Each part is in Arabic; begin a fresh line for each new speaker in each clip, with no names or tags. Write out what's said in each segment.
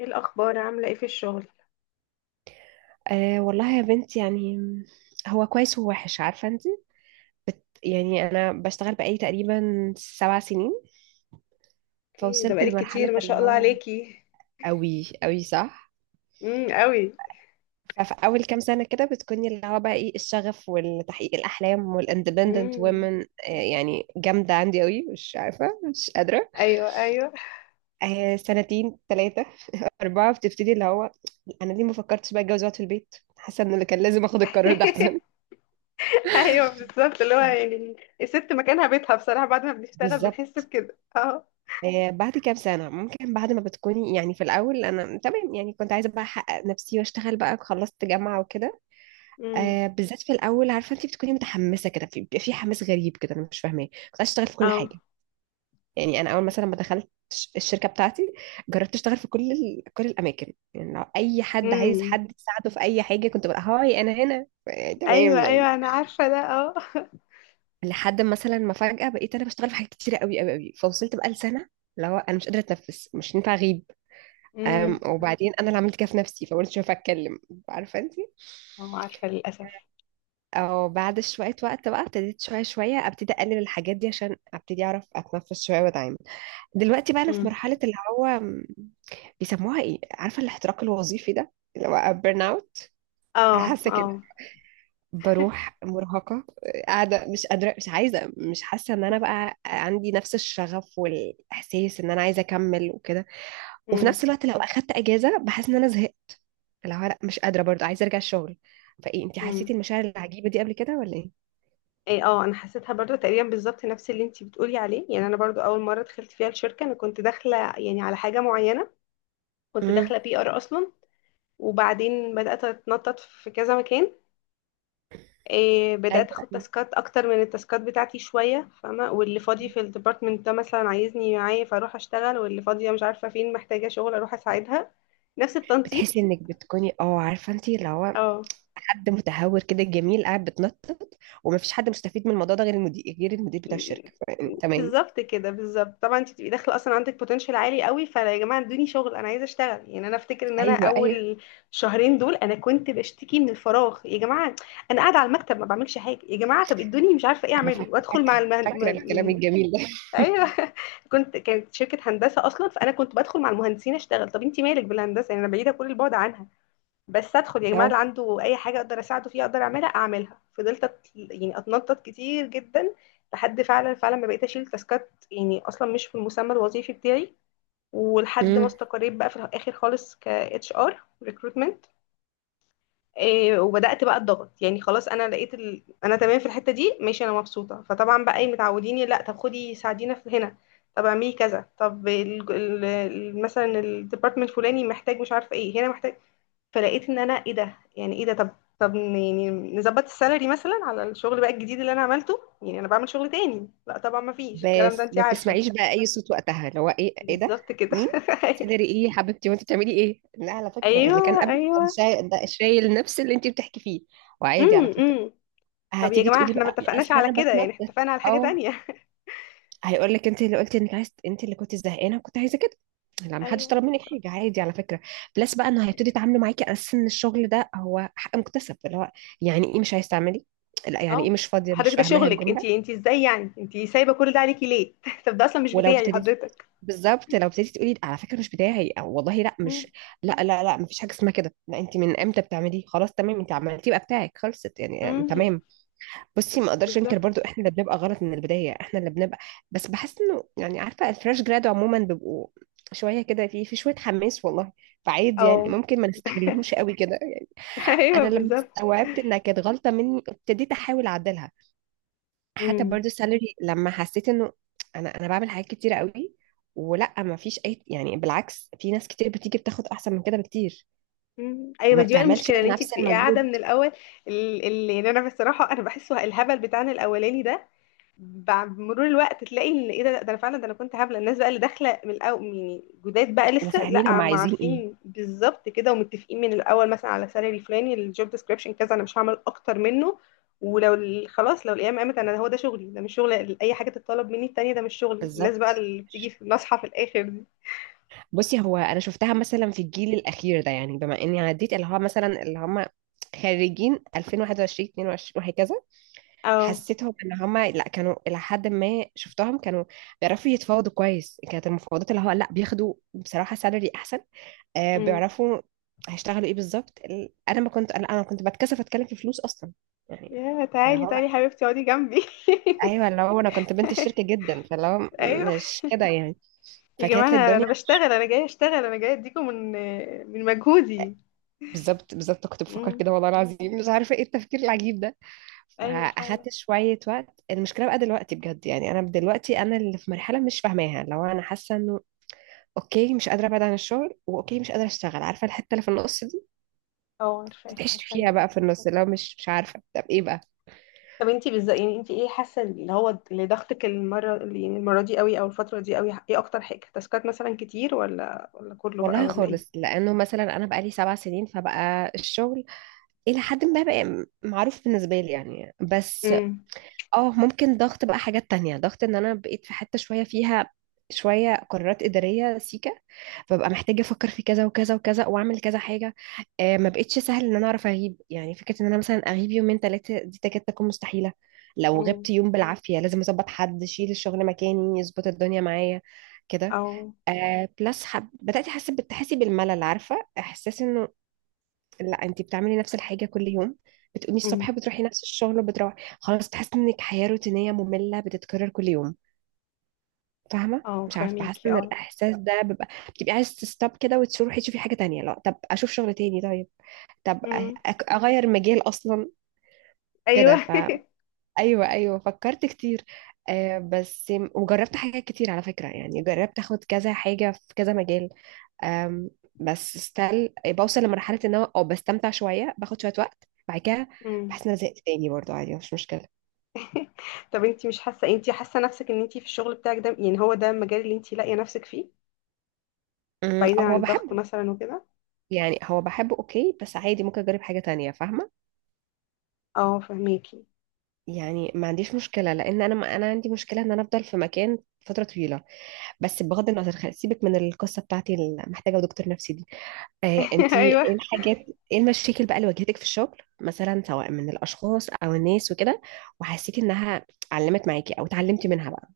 ايه الاخبار، عامله ايه في الشغل؟
والله يا بنت، يعني هو كويس ووحش عارفة انت. يعني انا بشتغل بقالي تقريبا سبع سنين،
ايه ده،
فوصلت
بقالك كتير،
لمرحلة
ما
اللي
شاء الله
هو
عليكي.
قوي قوي، صح.
امم، قوي.
ففي اول كام سنة كده بتكوني اللي هو بقى ايه، الشغف والتحقيق الاحلام والاندبندنت
امم.
وومن. يعني جامدة عندي قوي، مش عارفة مش قادرة.
ايوه، ايوه.
سنتين ثلاثة أربعة بتبتدي اللي هو انا ليه ما فكرتش بقى اتجوز واقعد في البيت، حاسة ان اللي كان لازم اخد القرار ده احسن.
ايوه، بالظبط. اللي هو يعني الست مكانها بيتها بصراحه، بعد ما بنشتغل بنحس
بالظبط.
بكده. اه.
بعد كام سنة ممكن بعد ما بتكوني، يعني في الأول أنا تمام، يعني كنت عايزة بقى أحقق نفسي وأشتغل بقى، خلصت جامعة وكده.
امم.
بالذات في الأول عارفة أنت بتكوني متحمسة كده بيبقى في حماس غريب كده أنا مش فاهماه، كنت عايزة أشتغل في كل
اه.
حاجة. يعني أنا أول مثلا ما دخلت الشركة بتاعتي جربت أشتغل في كل الأماكن، يعني لو أي حد عايز
امم.
حد يساعده في أي حاجة كنت بقى هاي أنا هنا، تمام
ايوه،
يعني.
ايوه، انا عارفه ده، اه.
لحد مثلا ما فجأة بقيت أنا بشتغل في حاجات كتيرة قوي قوي قوي، فوصلت بقى لسنة اللي هو أنا مش قادرة أتنفس، مش ينفع أغيب.
امم.
وبعدين انا اللي عملت كده في نفسي، فقلت شوف اتكلم، عارفه انت.
اه، عارفه للاسف.
او بعد شويه وقت بقى ابتديت شويه شويه ابتدي اقلل الحاجات دي عشان ابتدي اعرف اتنفس شويه واتعامل. دلوقتي بقى انا في
امم.
مرحله اللي هو بيسموها ايه، عارفه، الاحتراق الوظيفي ده اللي هو بيرن اوت. انا
اه،
حاسه كده،
اه.
بروح مرهقه، قاعده مش قادره مش عايزه، مش حاسه ان انا بقى عندي نفس الشغف والاحساس ان انا عايزه اكمل وكده. وفي نفس الوقت لو اخدت اجازه بحس ان انا زهقت، اللي هو لا مش قادرة برضه، عايزة ارجع الشغل. فايه، انت حسيتي
امم.
المشاعر العجيبة دي قبل كده ولا ايه؟
ايه، اه، انا حسيتها برضو تقريبا بالظبط نفس اللي انتي بتقولي عليه. يعني انا برضو اول مره دخلت فيها الشركه انا كنت داخله يعني على حاجه معينه. كنت داخله
امم
بي ار اصلا. وبعدين بدات اتنطط في كذا مكان. إيه،
ايوه
بدات اخد
أيوة.
تاسكات اكتر من التاسكات بتاعتي شويه، فاهمه؟ واللي فاضي في الديبارتمنت ده مثلا عايزني معايا، فاروح اشتغل. واللي فاضيه مش عارفه فين محتاجه شغل، اروح اساعدها. نفس التنطيط.
بتحسي انك بتكوني، اه عارفه انت اللي هو
اه
حد متهور كده جميل قاعد بتنطط. ومفيش حد مستفيد من الموضوع ده غير المدير، غير المدير بتاع الشركه، تمام.
بالظبط كده، بالظبط. طبعا انت تبقي داخله اصلا عندك بوتنشال عالي قوي، فيا جماعه ادوني شغل، انا عايزه اشتغل. يعني انا افتكر ان انا
ايوه ايوه،
اول شهرين دول انا كنت بشتكي من الفراغ يا جماعه. انا قاعده على المكتب ما بعملش حاجه، يا جماعه طب ادوني مش عارفه ايه
انا
اعمله. وادخل
فاكره فاكره الكلام
يعني.
الجميل ده.
ايوه. كنت، كانت شركه هندسه اصلا، فانا كنت بدخل مع المهندسين اشتغل. طب انت مالك بالهندسه؟ يعني انا بعيده كل البعد عنها، بس ادخل يا جماعه، اللي
اه.
عنده اي حاجه اقدر اساعده فيها اقدر اعملها اعملها. يعني اتنطط كتير جدا، لحد فعلا فعلا ما بقيت اشيل تاسكات يعني اصلا مش في المسمى الوظيفي بتاعي. ولحد ما
امم.
استقريت بقى في الاخر خالص ك اتش ار ريكروتمنت. وبدات بقى الضغط. يعني خلاص انا لقيت ال... انا تمام في الحته دي، ماشي، انا مبسوطه. فطبعا بقى ايه، متعوديني، لا طب خدي ساعدينا في هنا، طب اعملي كذا، طب مثلا الديبارتمنت الفلاني محتاج مش عارفه ايه، هنا محتاج. فلقيت ان انا ايه ده، يعني ايه ده؟ طب يعني نظبط السالري مثلا على الشغل بقى الجديد اللي انا عملته، يعني انا بعمل شغل تاني. لا طبعا ما فيش الكلام ده،
بس
انت
ما
عارفه.
بتسمعيش بقى اي صوت وقتها، اللي هو ايه ايه ده،
بالظبط كده.
مين،
ايوه،
سالري ايه يا حبيبتي وانت بتعملي ايه. لا على فكره، اللي كان
ايوه،
قبل
ايوه.
كان شايل ده، شايل نفس اللي انت بتحكي فيه. وعادي على
امم،
فكره.
امم. طب يا
هتيجي
جماعه
تقولي
احنا ما
بقى
اتفقناش
اصل
على
انا
كده، يعني احنا
بتنطط.
اتفقنا على حاجه
اه،
تانية.
هيقول لك انت اللي قلتي انك عايز، انت اللي كنت زهقانه وكنت عايزه كده. لا، ما حدش
ايوه
طلب منك
بالظبط.
حاجه، عادي على فكره. بلس بقى انه هيبتدي يتعاملوا معاكي على اساس ان الشغل ده هو حق مكتسب، اللي هو يعني ايه مش عايز تعملي، لا يعني
اه،
ايه مش فاضيه مش
حضرتك ده
فاهماها
شغلك انت،
الجمله.
انت ازاي يعني انت سايبه كل ده عليكي ليه؟ طب ده اصلا مش
ولو
بتاعي
ابتديتي،
حضرتك.
بالظبط لو ابتديتي تقولي على فكره مش بتاعي او والله لا مش،
امم.
لا لا لا مفيش حاجه اسمها كده، لا انت من امتى بتعمليه، خلاص تمام انت عملتيه بقى بتاعك، خلصت يعني.
امم.
تمام. بصي ما اقدرش انكر
بالظبط.
برضو احنا اللي بنبقى غلط من البدايه، احنا اللي بنبقى. بس بحس انه يعني عارفه، الفريش جراد عموما بيبقوا شويه كده، في شويه حماس والله، فعادي يعني
اه.
ممكن ما نستغلهمش قوي كده يعني.
ايوه
انا لما
بالظبط.
استوعبت انها كانت غلطه مني ابتديت احاول اعدلها. حتى
مم.
برضو السالري لما حسيت انه انا بعمل حاجات كتيره قوي، ولا ما فيش اي، يعني بالعكس في ناس كتير بتيجي بتاخد احسن من كده بكتير
مم. ايوه، ما
وما
دي بقى
بتعملش
المشكله، ان انت
نفس
بتبقي قاعده
المجهود
من الاول. يعني انا بصراحه انا بحسه الهبل بتاعنا الاولاني ده، بعد مرور الوقت تلاقي ان ايه ده، ده انا فعلا، ده انا كنت هبله. الناس بقى اللي داخله من الاول يعني جداد بقى لسه،
وفاهمين
لا
هم
ما
عايزين ايه.
عارفين بالظبط كده ومتفقين من الاول مثلا على سالري فلاني، الجوب ديسكريبشن كذا، انا مش هعمل اكتر منه. خلاص، لو الايام قامت انا هو ده شغلي، ده مش شغل، اي حاجه تتطلب مني التانيه ده مش شغلي. الناس بقى
بالظبط.
اللي بتيجي في نصحى في الاخر دي.
بصي، هو انا شفتها مثلا في الجيل الاخير ده، يعني بما اني عديت اللي هو مثلا اللي هم خريجين 2021 22 وهكذا،
اه.
حسيتهم ان هم لا، كانوا الى حد ما شفتهم كانوا بيعرفوا يتفاوضوا كويس، كانت المفاوضات اللي هو لا بياخدوا بصراحه سالري احسن.
امم.
بيعرفوا هيشتغلوا ايه بالظبط. انا ما كنت، أنا كنت بتكسف اتكلم في فلوس اصلا يعني.
يا
اللي
تعالي
هو
تعالي حبيبتي اقعدي جنبي.
ايوه، اللي هو انا كنت بنت الشركه جدا، فاللي هو
ايوه.
مش كده يعني.
يا جماعه
فكانت
انا،
الدنيا
انا
مش-
بشتغل، انا جايه اشتغل، انا جايه اديكم من من مجهودي.
بالظبط بالظبط، كنت بفكر
امم.
كده والله العظيم، مش عارفه ايه التفكير العجيب ده.
ايوه فعلا.
فاخدت شويه وقت. المشكله بقى دلوقتي بجد يعني، انا دلوقتي انا اللي في مرحله مش فاهماها، لو انا حاسه انه اوكي مش قادره ابعد عن الشغل، واوكي مش قادره اشتغل، عارفه الحته اللي في النص دي،
اه، عارفاه
بتتعيش
عارفاه
فيها
جدا.
بقى في النص، اللي هو مش عارفه طب ايه بقى.
طب انتي بالظبط يعني انتي ايه حاسه اللي هو اللي ضغطك المره، اللي يعني المره دي قوي او الفتره دي قوي؟ ايه اكتر حاجه، تاسكات مثلا كتير، ولا ولا كله بقى،
والله
ولا
خالص،
ايه؟
لانه مثلا انا بقالي سبع سنين فبقى الشغل الى حد ما بقى معروف بالنسبه لي يعني. بس
امم.
اه ممكن ضغط بقى، حاجات تانية، ضغط ان انا بقيت في حته شويه فيها شويه قرارات اداريه سيكه، فبقى محتاجه افكر في كذا وكذا وكذا واعمل كذا حاجه. آه ما بقتش سهل ان انا اعرف اغيب، يعني فكره ان انا مثلا اغيب يومين ثلاثه دي تكاد تكون مستحيله. لو غبت
امم.
يوم بالعافيه لازم اظبط حد يشيل الشغل مكاني، يظبط الدنيا معايا كده.
او.
بلس بدأت أحس، بتحسي بالملل، عارفة إحساس إنه لا أنت بتعملي نفس الحاجة كل يوم، بتقومي الصبح
امم.
بتروحي نفس الشغل وبتروحي، خلاص بتحسي إنك حياة روتينية مملة بتتكرر كل يوم. فاهمة،
اه
مش عارفة بحس
فاهميكي،
إن
اه.
الإحساس ده بيبقى بتبقي عايز تستوب كده وتروحي تشوفي حاجة تانية. لا طب أشوف شغل تاني، طيب طب
امم.
أغير مجال أصلا كده.
ايوه.
فا أيوه أيوه فكرت كتير. آه بس وجربت حاجات كتير على فكرة، يعني جربت أخد كذا حاجة في كذا مجال. أم، بس ستيل بوصل لمرحلة ان انا او بستمتع شوية باخد شوية وقت، بعد كده
امم.
بحس ان انا زهقت تاني برضه، عادي مش مشكلة.
طب انتي مش حاسه، انتي حاسه نفسك ان انتي في الشغل بتاعك ده يعني هو ده المجال اللي انتي لاقيه نفسك فيه، بعيدا
او
عن
هو
الضغط
بحبه،
مثلا وكده؟
يعني هو بحبه اوكي، بس عادي ممكن اجرب حاجة تانية فاهمة.
اه فهميكي.
يعني ما عنديش مشكلة، لان انا ما انا عندي مشكلة ان انا افضل في مكان فترة طويلة. بس بغض النظر سيبك من القصة بتاعتي اللي محتاجة دكتور نفسي دي. آه انتي ايه
ايوه.
الحاجات، ايه المشاكل بقى اللي واجهتك في الشغل مثلا سواء من الاشخاص او الناس وكده، وحسيتي انها علمت معاكي او اتعلمتي منها بقى.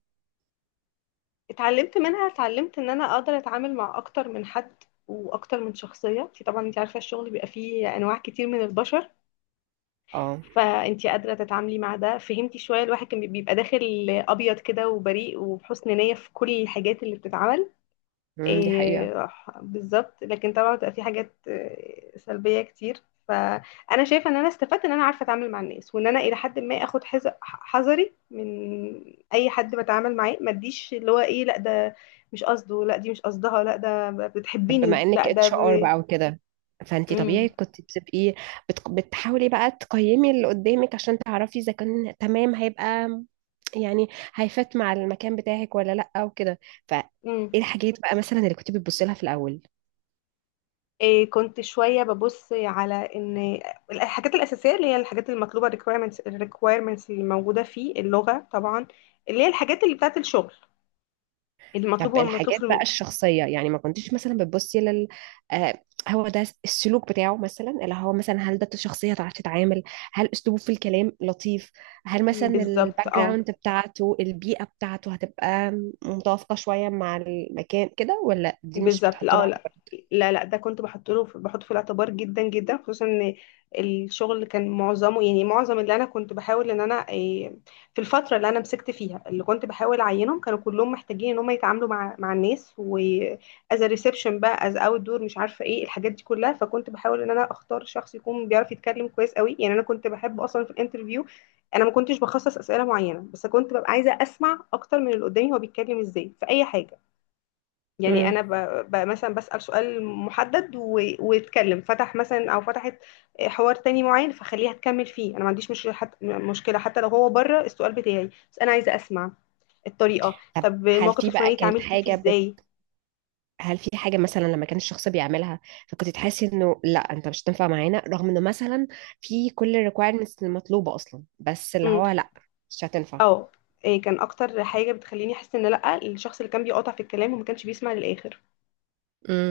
اتعلمت منها، اتعلمت ان انا اقدر اتعامل مع اكتر من حد واكتر من شخصيه. انت طبعا انت عارفه الشغل بيبقى فيه انواع كتير من البشر،
اه.
فانت قادره تتعاملي مع ده، فهمتي؟ شويه الواحد كان بيبقى داخل ابيض كده وبريء وبحسن نيه في كل الحاجات اللي بتتعمل.
دي حقيقة.
إيه، بالظبط. لكن طبعا بتبقى في حاجات، إيه، سلبية كتير. فأنا شايفة إن أنا استفدت إن أنا عارفة أتعامل مع الناس، وإن أنا إلى حد ما آخد حذري من أي حد بتعامل معاه. ما اديش اللي هو إيه، لا ده مش قصده، لا دي مش قصدها، لا ده
طب
بتحبني،
بما انك
لا ده
اتش ار
ب...
بقى وكده، فانتي طبيعي
مم.
كنت بتبقي بتحاولي بقى تقيمي اللي قدامك عشان تعرفي اذا كان تمام هيبقى، يعني هيفات مع المكان بتاعك ولا لا وكده. فايه
مم.
الحاجات بقى مثلا اللي كنت بتبصي لها في الاول.
إيه، كنت شوية ببص على إن الحاجات الأساسية اللي هي الحاجات المطلوبة requirements الريكويرمنتس اللي موجودة، فيه اللغة طبعا، اللي هي الحاجات اللي بتاعت الشغل
طب
المطلوب، هو المطلوب في
الحاجات بقى
الم-.
الشخصية، يعني ما كنتيش مثلا بتبصي لل، آه هو ده السلوك بتاعه مثلا، اللي هو مثلا هل ده شخصية تعرف تتعامل، هل أسلوبه في الكلام لطيف، هل مثلا
بالظبط
الباك
اه.
جراوند بتاعته، البيئة بتاعته هتبقى متوافقة شوية مع المكان كده، ولا دي مش
بالظبط.
بتحط
لا
له
آه،
على
لا،
بالك؟
لا، لا، ده كنت بحط له، بحطه في الاعتبار جدا جدا، خصوصا ان الشغل كان معظمه، يعني معظم اللي انا كنت بحاول ان انا إيه، في الفتره اللي انا مسكت فيها اللي كنت بحاول اعينهم، كانوا كلهم محتاجين ان هم يتعاملوا مع الناس، واز ريسبشن بقى از اوت دور، مش عارفه ايه الحاجات دي كلها. فكنت بحاول ان انا اختار شخص يكون بيعرف يتكلم كويس قوي. يعني انا كنت بحب اصلا في الانترفيو، انا ما كنتش بخصص اسئله معينه، بس كنت ببقى عايزه اسمع اكتر من اللي قدامي، هو بيتكلم ازاي في اي حاجه. يعني
مم.
انا ب... مثلا بسأل ويتكلم فتح مثلا، او فتحت حوار تاني معين، فخليها تكمل فيه، انا ما عنديش مشكله، حتى مشكله حتى لو هو بره السؤال بتاعي، بس انا عايزه اسمع الطريقه.
طب
طب
هل
الموقف
في
الفلاني
بقى كانت
اتعاملتي فيه
حاجة،
ازاي؟
هل في حاجة مثلا لما كان الشخص بيعملها فكنت تحسي انه لا انت مش هتنفع معانا، رغم انه مثلا في كل الريكويرمنتس المطلوبة اصلا، بس اللي
امم.
هو لا مش هتنفع.
اه. إيه، كان اكتر حاجه بتخليني احس ان لا، الشخص اللي كان بيقاطع في الكلام وما كانش بيسمع للاخر.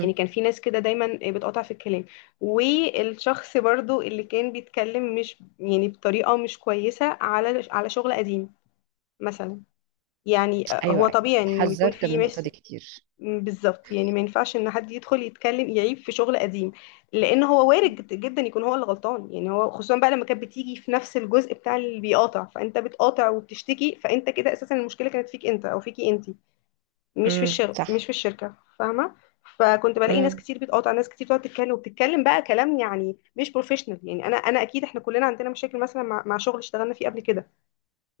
يعني كان في ناس كده دايما بتقاطع في الكلام، والشخص برضو اللي كان بيتكلم مش يعني بطريقه مش كويسه على على شغل قديم مثلا. يعني آه،
ايوه
هو
ايوه،
طبيعي ان بيكون
اتحذرت من
في
النقطة
مس.
دي كتير.
بالظبط، يعني ما ينفعش ان حد يدخل يتكلم يعيب في شغل قديم، لان هو وارد جدا يكون هو اللي غلطان. يعني هو خصوصا بقى لما كانت بتيجي في نفس الجزء بتاع اللي بيقاطع، فانت بتقاطع وبتشتكي، فانت كده اساسا المشكله كانت فيك انت او فيكي انت، مش في الشغل، مش
صح.
في الشركه، فاهمه؟ فكنت بلاقي ناس
امم
كتير بتقاطع، ناس كتير بتقعد تتكلم وبتتكلم بقى كلام يعني مش بروفيشنال. يعني انا، انا اكيد احنا كلنا عندنا مشاكل مثلا مع شغل اشتغلنا فيه قبل كده،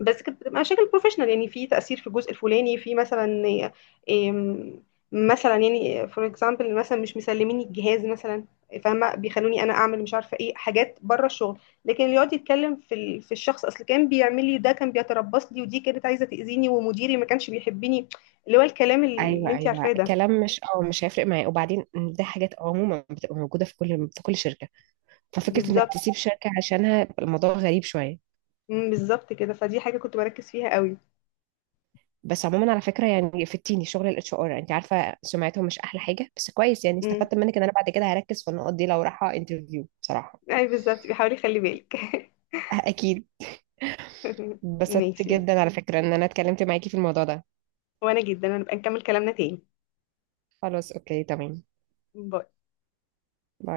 بس كانت بتبقى مشاكل بروفيشنال، يعني في تأثير في الجزء الفلاني، في مثلا إيه، مثلا يعني فور اكزامبل، مثلا مش مسلميني الجهاز مثلا، فاهمة؟ بيخلوني انا اعمل مش عارفة ايه، حاجات بره الشغل. لكن اللي يقعد يتكلم في الشخص، اصل كان بيعمل لي ده، كان بيتربص لي، ودي كانت عايزة تأذيني، ومديري ما كانش بيحبني، اللي هو الكلام اللي
ايوه
انت
ايوه،
عارفاه ده.
كلام مش، اه مش هيفرق معايا، وبعدين دي حاجات عموما بتبقى موجودة في كل في كل شركة، ففكرة انك تسيب
بالظبط.
شركة عشانها الموضوع غريب شوية.
مم، بالظبط كده، فدي حاجة كنت بركز فيها قوي.
بس عموما على فكره، يعني فتيني شغل الاتش ار، انت عارفه سمعتهم مش احلى حاجه، بس كويس يعني
امم.
استفدت منك ان انا بعد كده هركز في النقط دي لو رايحه انترفيو بصراحه.
اي بالظبط، بيحاول يخلي بالك.
اكيد. اتبسطت
ماشي،
جدا على فكره ان انا اتكلمت معاكي في الموضوع ده.
وانا جدا هنبقى نكمل كلامنا تاني.
خلاص اوكي تمام.
ب...
باي.